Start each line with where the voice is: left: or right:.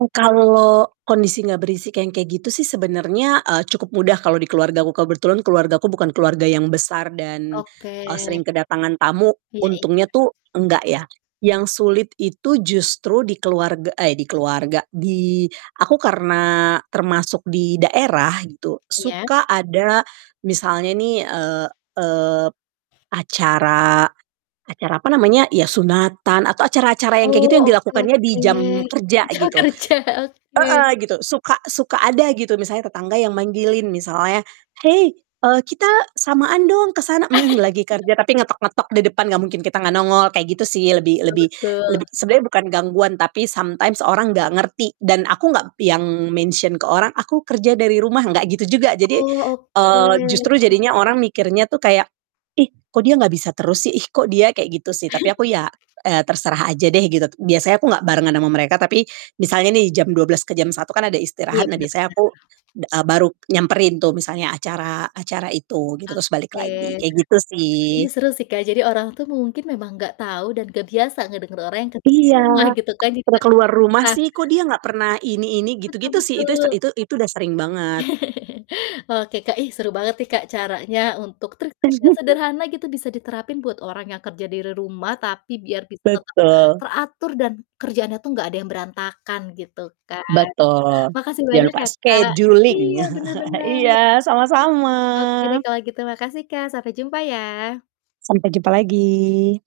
right: Oh, kalau kondisinya berisik yang kayak gitu sih sebenarnya, eee, cukup mudah kalau di keluargaku. Kebetulan keluargaku bukan keluarga yang besar dan, eee,
left: Oke.
right: sering kedatangan tamu,
left: Iya iya.
right: untungnya tuh nggak, ya. Yang sulit itu justru di keluarga eh, di keluarga, di aku karena termasuk di daerah gitu,
left: Iya.
right: suka ada misalnya nih, eee eee, p acara acara apa namanya, ya sunatan, atau acara-acara yang kayak gitu
left: Oh,
right: yang
left: oke
right: dilakukannya di
left: oke
right: jam kerja
left: jam
right: gitu.
left: kerja, oke.
right: Heeh, gitu, suka suka ada gitu misalnya tetangga yang manggilin misalnya, "Hei, eee kita samaan dong ke sana!" Mmm, lagi kerja tapi ngetok-ngetok di depan, nggak mungkin kita gak nongol kayak gitu sih. Lebih
left: Betul
right: lebih lebih
left: betul.
right: sebenernya bukan gangguan tapi sometimes orang nggak ngerti dan aku nggak yang mention ke orang, "Aku kerja dari rumah." Nggak gitu juga. Jadi,
left: Oh,
right: eee, justru
left: oke.
right: jadinya orang mikirnya tuh kayak, "Ih, kok dia nggak bisa terus sih? Ih, kok dia kayak gitu sih?" Tapi aku ya, eee, terserah aja deh gitu. Biasanya aku nggak barengan ama mereka, tapi misalnya nih jam 12 ke jam 1 kan ada istirahat.
left: Iya,
right: Nah
left: bener
right: biasanya
left: bener.
right: aku da eee, baru nyamperin tuh misalnya acara acara itu, gitu, terus balik
left: Oke.
right: lagi. Kayak gitu, sih.
left: Ini seru sih Kak, jadi orang tuh mungkin memang nggak tahu dan nggak biasa ngedenger orang yang kerja di
right: Iya.
left: rumah gitu kan, jadi
right: "Udah
left: agak
right: keluar rumah
left: susah.
right: sih kok dia nggak pernah ini ini?"
left: Betul
right: Gitu-gitu sih, itu se
left: betul.
right: itu itu udah sering banget.
left: Oke, Kak. Ih, seru banget nih Kak caranya untuk trik-trik yang sederhana gitu, bisa diterapin buat orang yang kerja di re rumah tapi biar bisa tetap
right: Betul.
left: teratur dan kerjaannya tuh nggak ada yang berantakan gitu kan.
right: Betul.
left: Makasih
right: Jangan
left: banyak
right: lupa
left: ya Kak,
right: scheduling.
left: iya, bener bener.
right: Iya, sama-sama.
left: Oke, deh, kalau gitu. Makasih, Kak, sampai jumpa, ya.
right: Sampai jumpa lagi.